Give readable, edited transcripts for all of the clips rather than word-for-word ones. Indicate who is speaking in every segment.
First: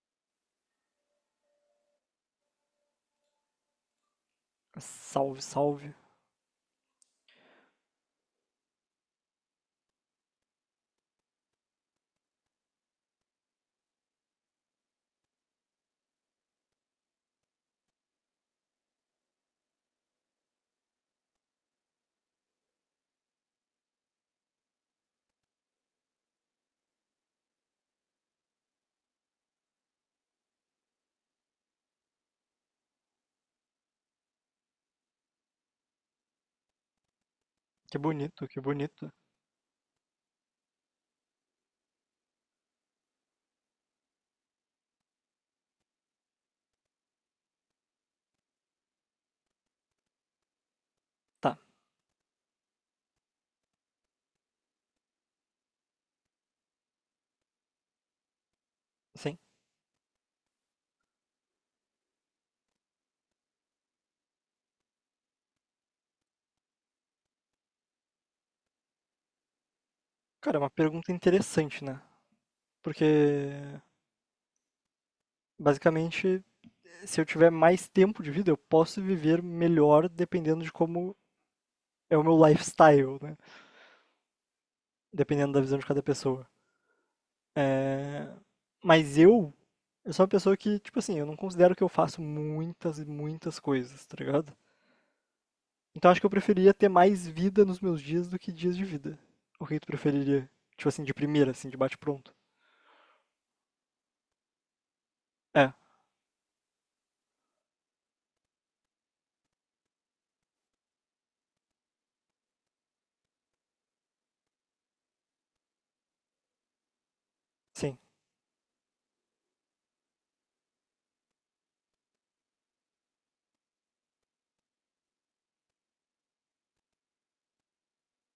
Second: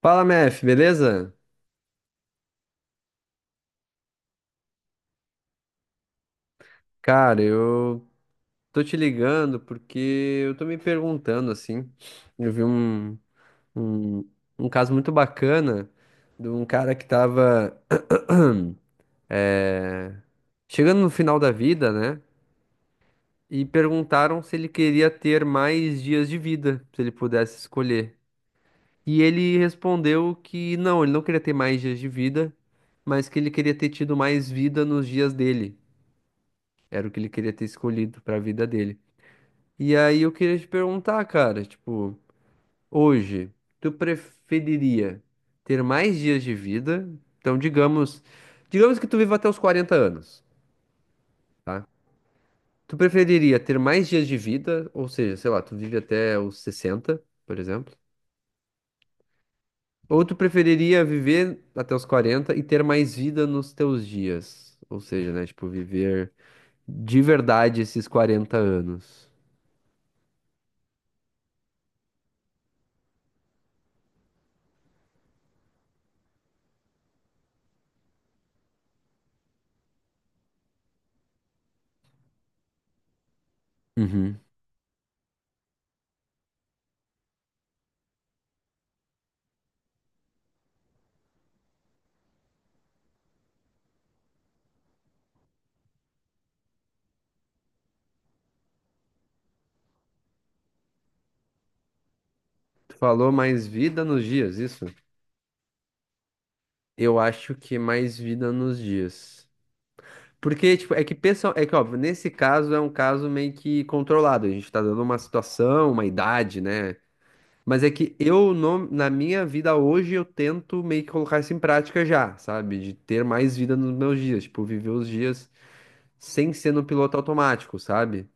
Speaker 1: Fala, Mef, beleza?
Speaker 2: Salve, salve.
Speaker 1: Cara, eu tô te ligando porque eu tô me perguntando assim. Eu vi um, um caso muito bacana de um cara que tava eh, chegando no final da vida, né? E perguntaram se ele queria ter mais dias de vida, se ele pudesse escolher. E ele respondeu que não, ele não queria ter mais dias de vida, mas que ele queria ter tido mais vida nos dias dele. Era o que ele queria ter
Speaker 2: Que
Speaker 1: escolhido para a
Speaker 2: bonito, que
Speaker 1: vida dele.
Speaker 2: bonito.
Speaker 1: E aí eu queria te perguntar, cara, tipo, hoje, tu preferiria ter mais dias de vida? Então, digamos que tu viva até os 40 anos,
Speaker 2: Tá,
Speaker 1: tá? Tu preferiria ter mais dias de vida, ou seja, sei lá, tu vive até os 60, por exemplo?
Speaker 2: sim.
Speaker 1: Ou tu preferiria viver até os 40 e ter mais vida nos teus dias? Ou seja, né, tipo, viver de verdade esses 40 anos.
Speaker 2: Cara, é uma pergunta interessante, né? Porque, basicamente, se eu tiver mais tempo de vida, eu posso viver melhor dependendo de como é o meu lifestyle, né?
Speaker 1: Uhum.
Speaker 2: Dependendo da visão de cada pessoa. Mas eu sou uma pessoa que, tipo assim, eu não considero que eu faço muitas e muitas coisas, tá ligado? Então acho que eu preferia ter mais vida nos meus dias do que dias de vida. O que tu preferiria? Tipo assim, de primeira, assim, de bate-pronto.
Speaker 1: Tu falou mais vida nos dias, isso?
Speaker 2: É,
Speaker 1: Eu acho que mais vida nos dias. Porque, tipo, é que pessoal, é que, óbvio, nesse caso é um caso meio que controlado. A gente tá dando uma situação, uma idade, né? Mas é
Speaker 2: sim,
Speaker 1: que eu, na minha vida hoje, eu tento meio que colocar isso em prática já, sabe? De ter mais vida nos meus dias. Tipo, viver os dias sem ser no piloto automático, sabe?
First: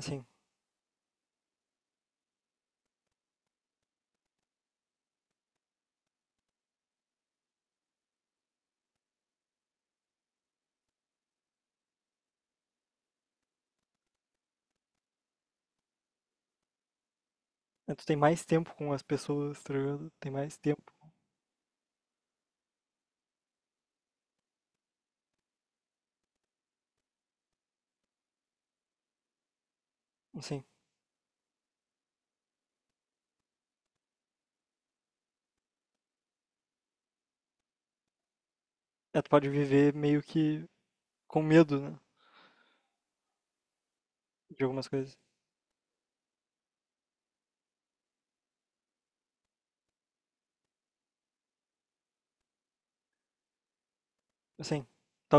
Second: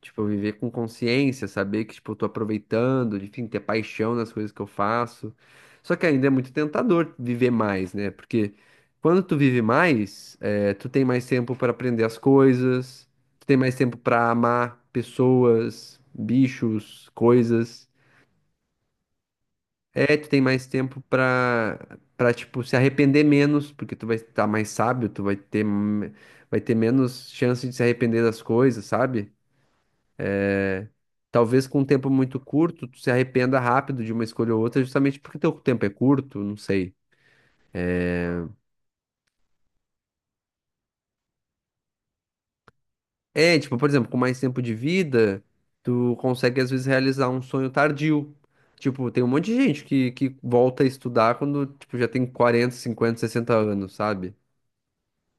Speaker 1: Tipo,
Speaker 2: sim.
Speaker 1: viver com consciência, saber que, tipo, eu tô aproveitando, enfim, ter paixão nas coisas que eu faço. Só que ainda é muito tentador viver mais, né? Porque quando tu vive mais, tu tem mais tempo para aprender as coisas, tu tem mais tempo para amar pessoas, bichos, coisas.
Speaker 2: É, tu tem mais tempo com as pessoas, tá ligado?
Speaker 1: É, tu
Speaker 2: Tem
Speaker 1: tem
Speaker 2: mais
Speaker 1: mais
Speaker 2: tempo,
Speaker 1: tempo tipo, se arrepender menos, porque tu vai estar mais sábio, tu vai vai ter menos chance de se arrepender das coisas, sabe?
Speaker 2: assim.
Speaker 1: Talvez com um tempo muito curto, tu se arrependa rápido de uma escolha ou outra, justamente porque teu tempo é curto, não sei.
Speaker 2: É, tu pode viver meio que com medo, né?
Speaker 1: É, tipo, por exemplo, com mais tempo
Speaker 2: De
Speaker 1: de
Speaker 2: algumas coisas.
Speaker 1: vida, tu consegue às vezes realizar um sonho tardio. Tipo, tem um monte de gente que volta a estudar quando, tipo, já tem 40 50 60 anos, sabe?
Speaker 2: Assim,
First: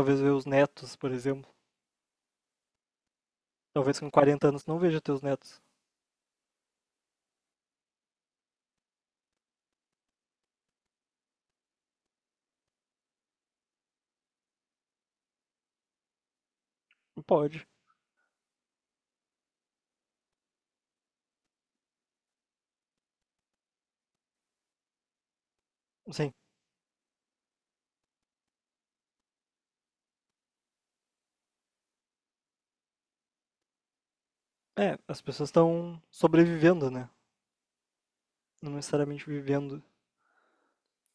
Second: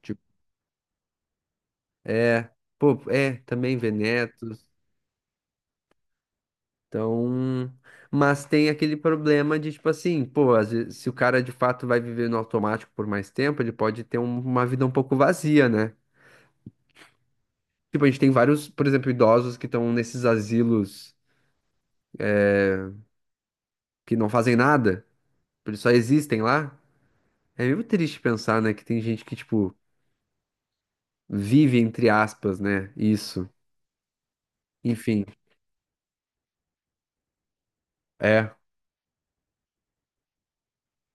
Speaker 1: Tipo,
Speaker 2: ver os netos, por exemplo.
Speaker 1: é, também
Speaker 2: Talvez com 40
Speaker 1: Venetos.
Speaker 2: anos tu não veja teus netos.
Speaker 1: Então, mas tem aquele problema de, tipo assim, pô, às vezes, se o cara de fato vai viver no automático por mais tempo, ele pode ter uma vida um pouco vazia, né?
Speaker 2: Não pode.
Speaker 1: Tipo, a gente tem vários, por exemplo, idosos que estão nesses asilos que não fazem nada, tipo, eles só
Speaker 2: Assim,
Speaker 1: existem lá. É meio triste pensar, né, que tem gente que, tipo, vive, entre aspas, né, isso.
Speaker 2: é, as
Speaker 1: Enfim,
Speaker 2: pessoas estão sobrevivendo, né?
Speaker 1: é.
Speaker 2: Não necessariamente vivendo.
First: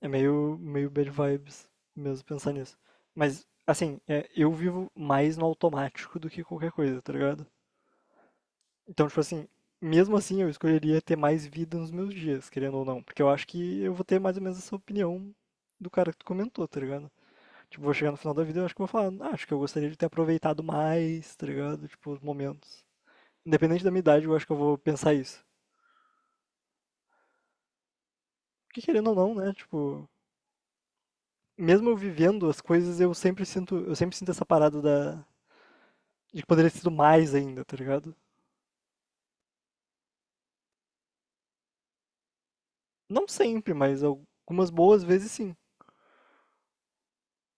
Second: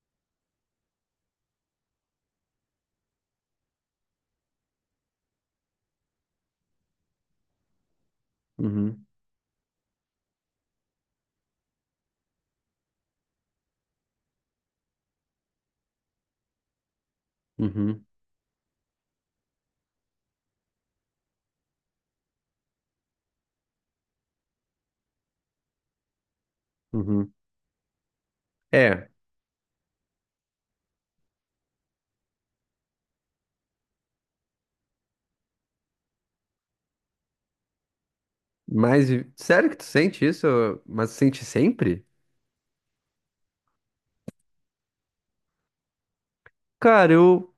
Speaker 2: É meio, meio bad vibes mesmo pensar nisso. Mas, assim, é, eu vivo mais no automático do que qualquer coisa, tá ligado?
Speaker 1: Uhum,
Speaker 2: Então, tipo assim, mesmo assim eu escolheria ter mais vida nos meus dias, querendo ou não. Porque eu acho que eu vou ter mais ou menos essa opinião do cara que tu comentou, tá ligado? Tipo, vou
Speaker 1: uhum,
Speaker 2: chegar no final da vida e eu acho que vou falar, ah, acho que eu gostaria de ter aproveitado mais, tá ligado? Tipo, os momentos. Independente da minha idade, eu acho que eu vou pensar isso.
Speaker 1: uhum.
Speaker 2: Porque
Speaker 1: É,
Speaker 2: querendo ou não, né? Tipo, mesmo eu vivendo as coisas, eu sempre sinto essa parada da de que poderia ter sido mais ainda, tá ligado?
Speaker 1: mas sério que tu sente isso? Mas sente sempre?
Speaker 2: Não sempre, mas algumas boas vezes sim.
Speaker 1: Cara,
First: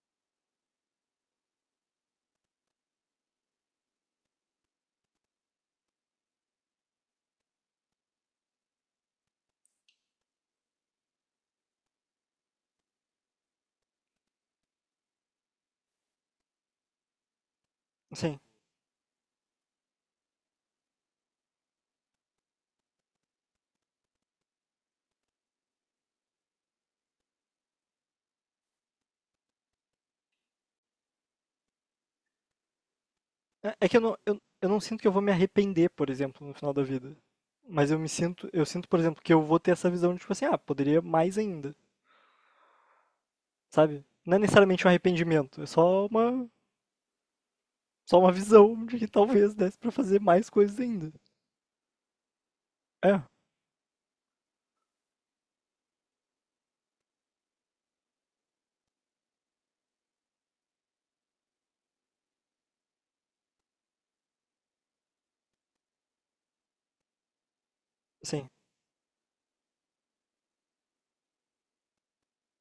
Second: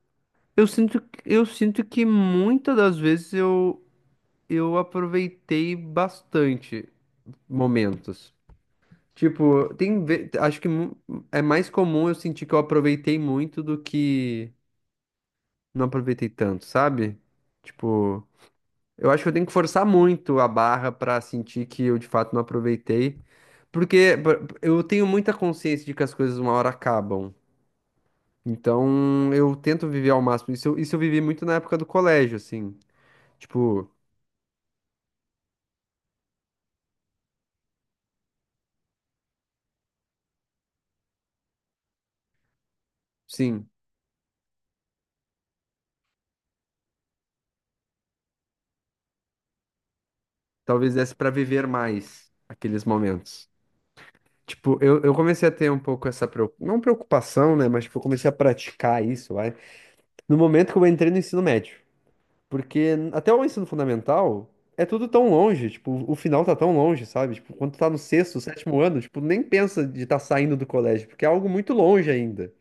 Speaker 1: eu sinto, eu sinto que muitas das vezes eu aproveitei bastante momentos. Tipo, tem, ve- acho que mu- é mais comum eu sentir que eu aproveitei muito do que não aproveitei tanto, sabe? Tipo,
Speaker 2: Sim.
Speaker 1: eu acho que eu tenho que forçar muito a barra pra sentir que eu de fato não aproveitei, porque eu tenho muita consciência de que as coisas uma hora acabam. Então, eu tento viver ao máximo. Isso, isso eu vivi muito na época do colégio, assim.
Speaker 2: É
Speaker 1: Tipo,
Speaker 2: é que eu não sinto que eu vou me arrepender, por exemplo, no final da vida. Mas eu sinto, por exemplo, que eu vou ter essa visão de tipo assim, ah, poderia mais ainda,
Speaker 1: sim,
Speaker 2: sabe? Não é necessariamente um arrependimento, é só uma visão de que talvez desse pra fazer mais coisas
Speaker 1: talvez
Speaker 2: ainda.
Speaker 1: desse pra viver mais aqueles
Speaker 2: É,
Speaker 1: momentos. Tipo, eu comecei a ter um pouco essa, não preocupação, né? Mas, tipo, eu comecei a praticar isso, vai. No momento que eu entrei no ensino médio. Porque até o ensino fundamental é tudo tão longe, tipo, o final tá tão longe, sabe? Tipo, quando tu tá no sexto,
Speaker 2: sim,
Speaker 1: sétimo ano, tipo, nem pensa de estar saindo do colégio, porque é algo muito longe ainda.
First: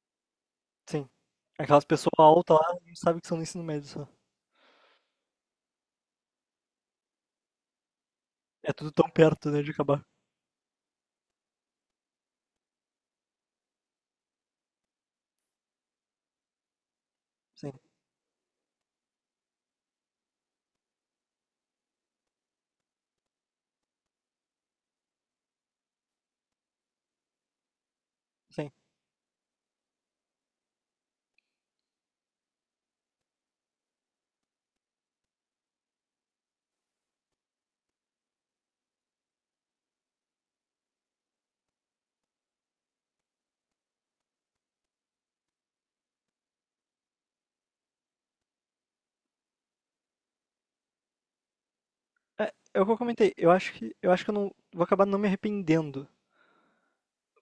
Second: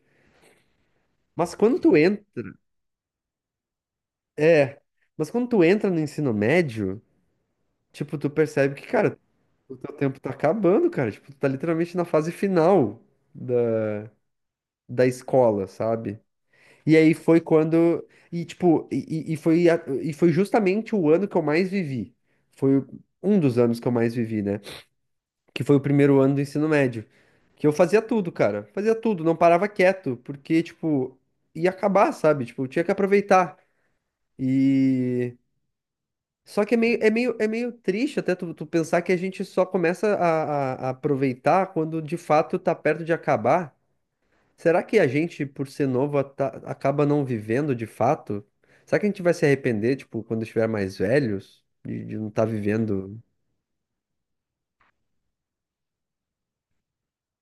Speaker 2: sim.
Speaker 1: Mas quando
Speaker 2: Aquelas
Speaker 1: tu
Speaker 2: pessoas
Speaker 1: entra,
Speaker 2: altas lá não sabem que são no ensino médio só.
Speaker 1: é, mas quando tu entra no ensino médio, tipo, tu
Speaker 2: É
Speaker 1: percebe que,
Speaker 2: tudo tão
Speaker 1: cara,
Speaker 2: perto, né, de
Speaker 1: o teu
Speaker 2: acabar.
Speaker 1: tempo tá acabando, cara. Tipo, tu tá literalmente na fase final da, da escola, sabe? E aí foi
Speaker 2: Sim,
Speaker 1: quando. E, tipo, e foi justamente o ano que eu mais vivi. Foi um dos anos que eu mais vivi, né? Que foi o primeiro ano do ensino médio. Que eu fazia tudo, cara.
Speaker 2: sim.
Speaker 1: Fazia tudo, não parava quieto, porque, tipo, ia acabar, sabe? Tipo, eu tinha que aproveitar. E. Só que é meio triste até tu pensar que a gente só começa a aproveitar quando de fato tá perto de acabar. Será que a gente, por ser novo, acaba não vivendo de fato? Será que a gente vai se arrepender, tipo, quando estiver mais velhos, de não estar
Speaker 2: É, é o que eu
Speaker 1: vivendo?
Speaker 2: comentei, eu acho que eu não vou acabar não me arrependendo.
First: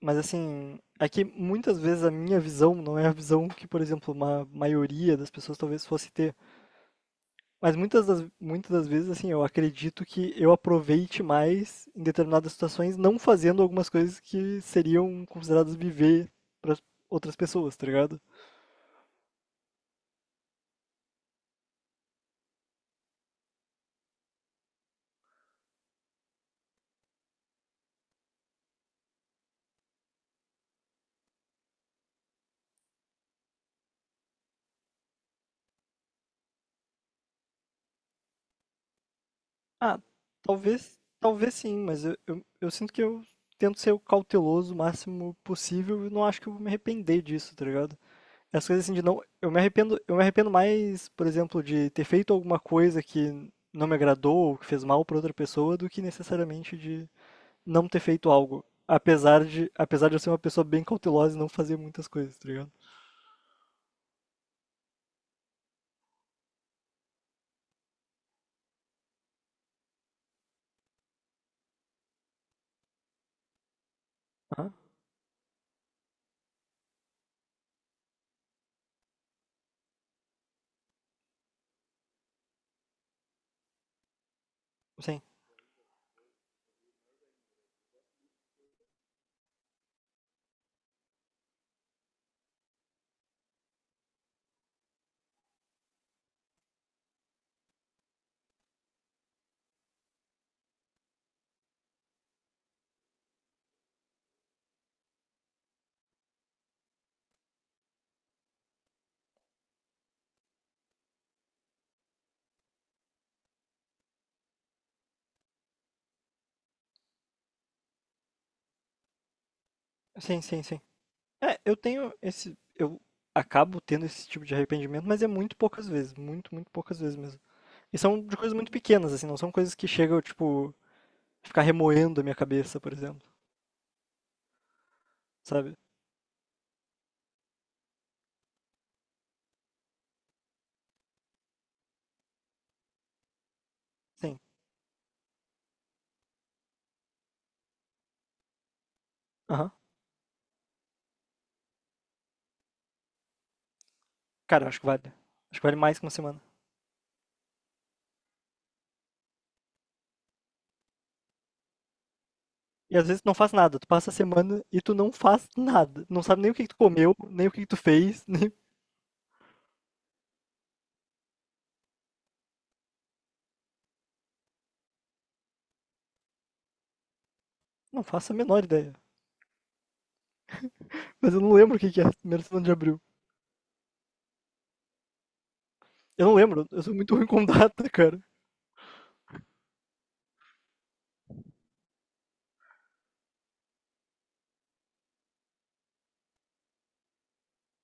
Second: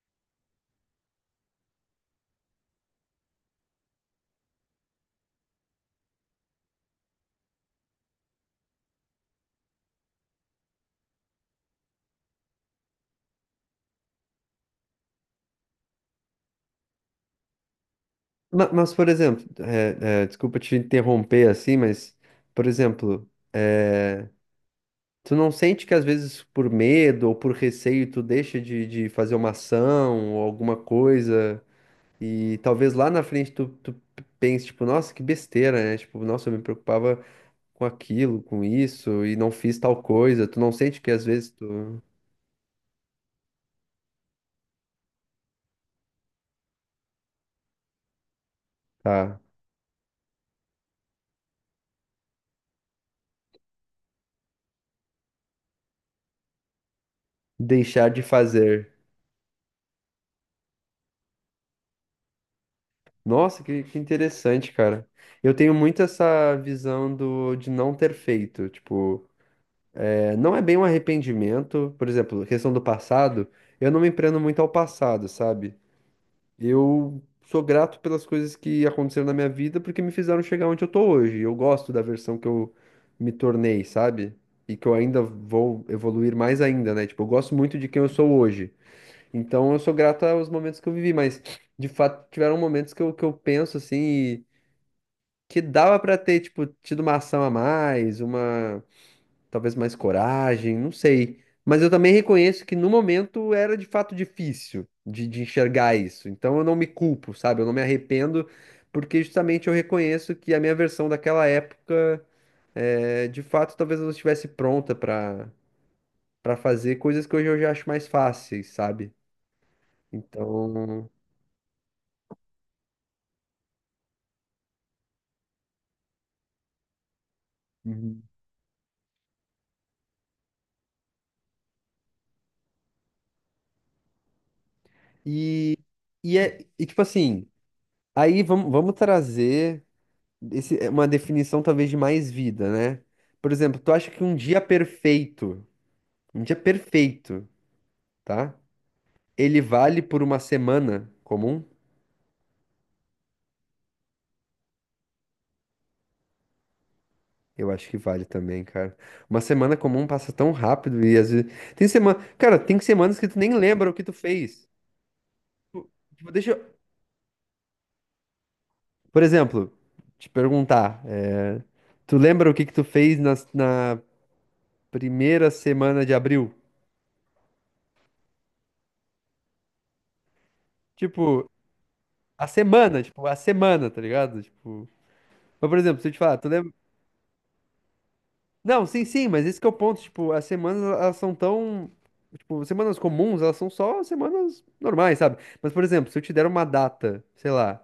Speaker 2: Mas assim, é que muitas vezes a minha visão não é a visão que, por exemplo, uma maioria das pessoas talvez fosse ter. Mas muitas das vezes, assim, eu acredito que eu aproveite mais em determinadas situações, não fazendo algumas coisas que seriam consideradas viver para outras pessoas, tá ligado?
Speaker 1: Mas, por exemplo, desculpa te interromper assim, mas, por exemplo, é, tu não sente que às vezes por medo ou por receio tu deixa de fazer uma ação ou alguma coisa e talvez lá na frente tu pense, tipo, nossa, que besteira, né? Tipo, nossa, eu me preocupava com aquilo, com isso, e não fiz
Speaker 2: Ah,
Speaker 1: tal coisa. Tu não
Speaker 2: talvez,
Speaker 1: sente que às vezes
Speaker 2: talvez sim,
Speaker 1: tu
Speaker 2: mas eu sinto que eu tento ser o cauteloso o máximo possível e não acho que eu vou me arrepender disso, tá ligado? As coisas assim de não.
Speaker 1: tá
Speaker 2: Eu me arrependo mais, por exemplo, de ter feito alguma coisa que não me agradou ou que fez mal para outra pessoa do que necessariamente de não ter
Speaker 1: deixar de
Speaker 2: feito algo.
Speaker 1: fazer.
Speaker 2: Apesar de eu ser uma pessoa bem cautelosa e não fazer muitas coisas, tá ligado?
Speaker 1: Nossa, que interessante, cara. Eu tenho muito essa visão do, de não ter feito. Tipo, é, não é bem um arrependimento. Por exemplo, questão do passado, eu não me prendo muito ao
Speaker 2: Aham.
Speaker 1: passado, sabe? Eu sou grato pelas coisas que aconteceram na minha vida porque me fizeram chegar onde eu tô hoje. Eu gosto da versão que eu me tornei, sabe? E que eu
Speaker 2: Sim,
Speaker 1: ainda vou evoluir mais ainda, né? Tipo, eu gosto muito de quem eu sou hoje. Então eu sou grato aos momentos que eu vivi, mas de fato tiveram momentos que que eu penso assim e que dava pra ter, tipo, tido uma ação a mais, uma talvez mais coragem, não sei. Mas eu também reconheço que no momento era de fato difícil de enxergar isso. Então eu não me culpo, sabe? Eu não me arrependo, porque justamente eu reconheço que a minha versão daquela época, é, de fato, talvez eu não estivesse pronta para fazer coisas que hoje eu já acho mais fáceis, sabe?
Speaker 2: sim, sim,
Speaker 1: Então.
Speaker 2: sim. É, eu tenho esse. Eu acabo tendo esse tipo de arrependimento, mas é muito poucas vezes. Muito, muito poucas vezes mesmo. E são
Speaker 1: Uhum.
Speaker 2: de coisas muito pequenas, assim, não são coisas que chegam, tipo, ficar remoendo a minha cabeça, por exemplo. Sabe?
Speaker 1: E, e tipo assim, vamos trazer. Esse é uma definição talvez de mais vida, né? Por exemplo, tu acha que
Speaker 2: Sim.
Speaker 1: um dia perfeito, tá? Ele
Speaker 2: Aham.
Speaker 1: vale por uma semana comum?
Speaker 2: Cara, eu acho que vale. Acho que vale mais que uma semana.
Speaker 1: Eu acho que vale também, cara. Uma semana comum passa tão rápido e às vezes tem semana, cara, tem
Speaker 2: E às
Speaker 1: semanas
Speaker 2: vezes tu
Speaker 1: que
Speaker 2: não
Speaker 1: tu nem
Speaker 2: faz nada, tu
Speaker 1: lembra o que
Speaker 2: passa
Speaker 1: tu
Speaker 2: a semana
Speaker 1: fez.
Speaker 2: e tu não faz
Speaker 1: Tipo,
Speaker 2: nada. Não
Speaker 1: tipo,
Speaker 2: sabe
Speaker 1: deixa,
Speaker 2: nem o que que tu
Speaker 1: eu-
Speaker 2: comeu, nem o que que tu fez, nem.
Speaker 1: por exemplo, te perguntar, é, tu lembra o que que tu fez na primeira semana de abril?
Speaker 2: Não faço a menor ideia. Mas eu
Speaker 1: Tipo,
Speaker 2: não lembro o que que é a primeira semana de abril.
Speaker 1: a semana, tá ligado? Tipo mas, por exemplo, se eu te
Speaker 2: Eu não
Speaker 1: falar, tu
Speaker 2: lembro,
Speaker 1: lembra...
Speaker 2: eu sou muito ruim com data, cara.
Speaker 1: Não, sim, sim, mas esse que é o ponto, tipo, as semanas, elas são tão... Tipo, semanas comuns, elas são só semanas normais, sabe? Mas, por exemplo, se eu te der uma data, sei lá,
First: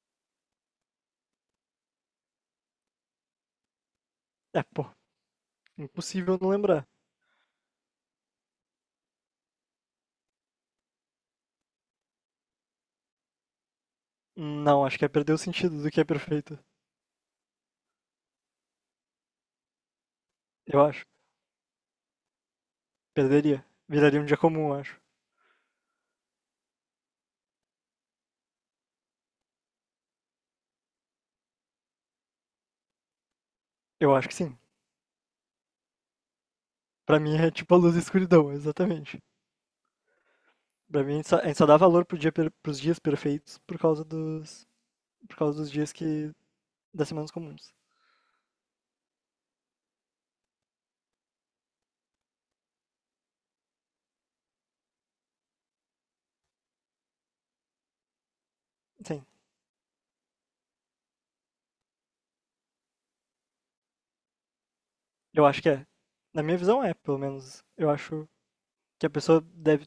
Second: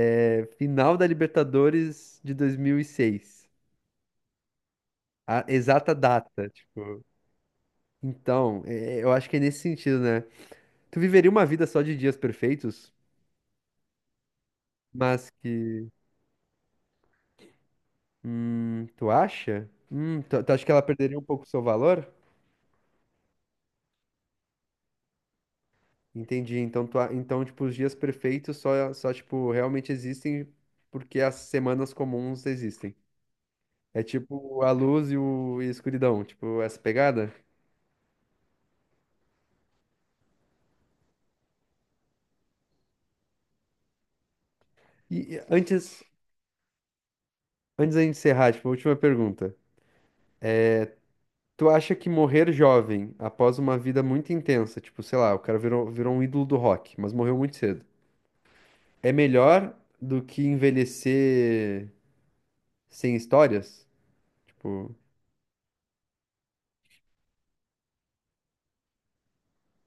Speaker 1: é, final da Libertadores de 2006,
Speaker 2: É, pô,
Speaker 1: a exata
Speaker 2: impossível
Speaker 1: data,
Speaker 2: não lembrar.
Speaker 1: tipo... Então, é, eu acho que é nesse sentido, né? Tu viveria uma vida só de dias perfeitos,
Speaker 2: Não, acho que é
Speaker 1: mas
Speaker 2: perder o sentido
Speaker 1: que...
Speaker 2: do que é perfeito.
Speaker 1: Tu acha? Tu acha que
Speaker 2: Eu
Speaker 1: ela
Speaker 2: acho.
Speaker 1: perderia um pouco o seu valor?
Speaker 2: Perderia. Viraria um dia comum, eu acho.
Speaker 1: Entendi. Então, então, tipo, os dias perfeitos só, tipo, realmente existem porque as semanas comuns existem. É
Speaker 2: Eu acho que sim.
Speaker 1: tipo a luz e a escuridão, tipo, essa
Speaker 2: Pra
Speaker 1: pegada.
Speaker 2: mim é tipo a luz e a escuridão, exatamente. Pra mim a gente só dá valor pro dia per- pros dias perfeitos por causa dos.
Speaker 1: E
Speaker 2: Por
Speaker 1: e
Speaker 2: causa dos dias
Speaker 1: antes,
Speaker 2: que das semanas comuns.
Speaker 1: Antes da gente encerrar, tipo, a última pergunta. Tu acha que morrer jovem, após uma vida muito intensa, tipo, sei lá, o cara virou um ídolo do rock, mas morreu muito cedo, é
Speaker 2: Sim,
Speaker 1: melhor do que envelhecer sem histórias? Tipo,
Speaker 2: eu acho que é. Na minha visão é, pelo menos. Eu acho que a pessoa deve.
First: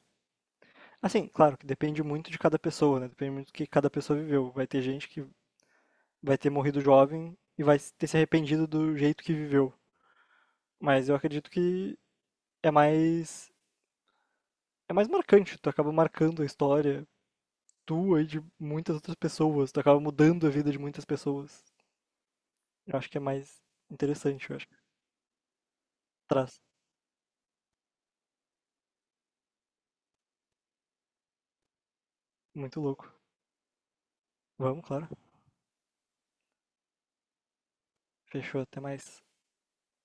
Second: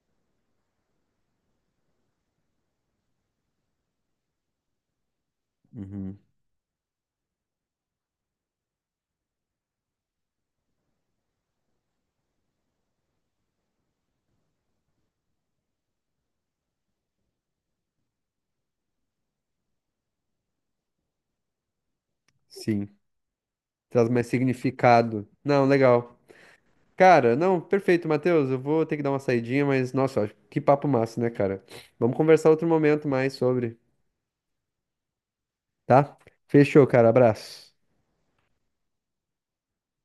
Speaker 2: Assim, claro que depende muito de cada pessoa, né? Depende muito do que cada pessoa viveu. Vai ter gente que
Speaker 1: uhum,
Speaker 2: vai ter morrido jovem e vai ter se arrependido do jeito que viveu. Mas eu acredito que é mais. É mais marcante. Tu acaba marcando a história tua e de muitas outras pessoas. Tu acaba mudando a vida de muitas pessoas.
Speaker 1: sim.
Speaker 2: Eu acho que é mais
Speaker 1: Traz mais
Speaker 2: interessante, eu acho que
Speaker 1: significado. Não, legal.
Speaker 2: traz.
Speaker 1: Cara, não, perfeito, Matheus. Eu vou ter que dar uma saidinha, mas nossa, que papo massa, né, cara? Vamos conversar outro
Speaker 2: Muito
Speaker 1: momento
Speaker 2: louco.
Speaker 1: mais sobre,
Speaker 2: Vamos, claro.
Speaker 1: tá? Fechou, cara. Abraço.
Speaker 2: Fechou, até mais.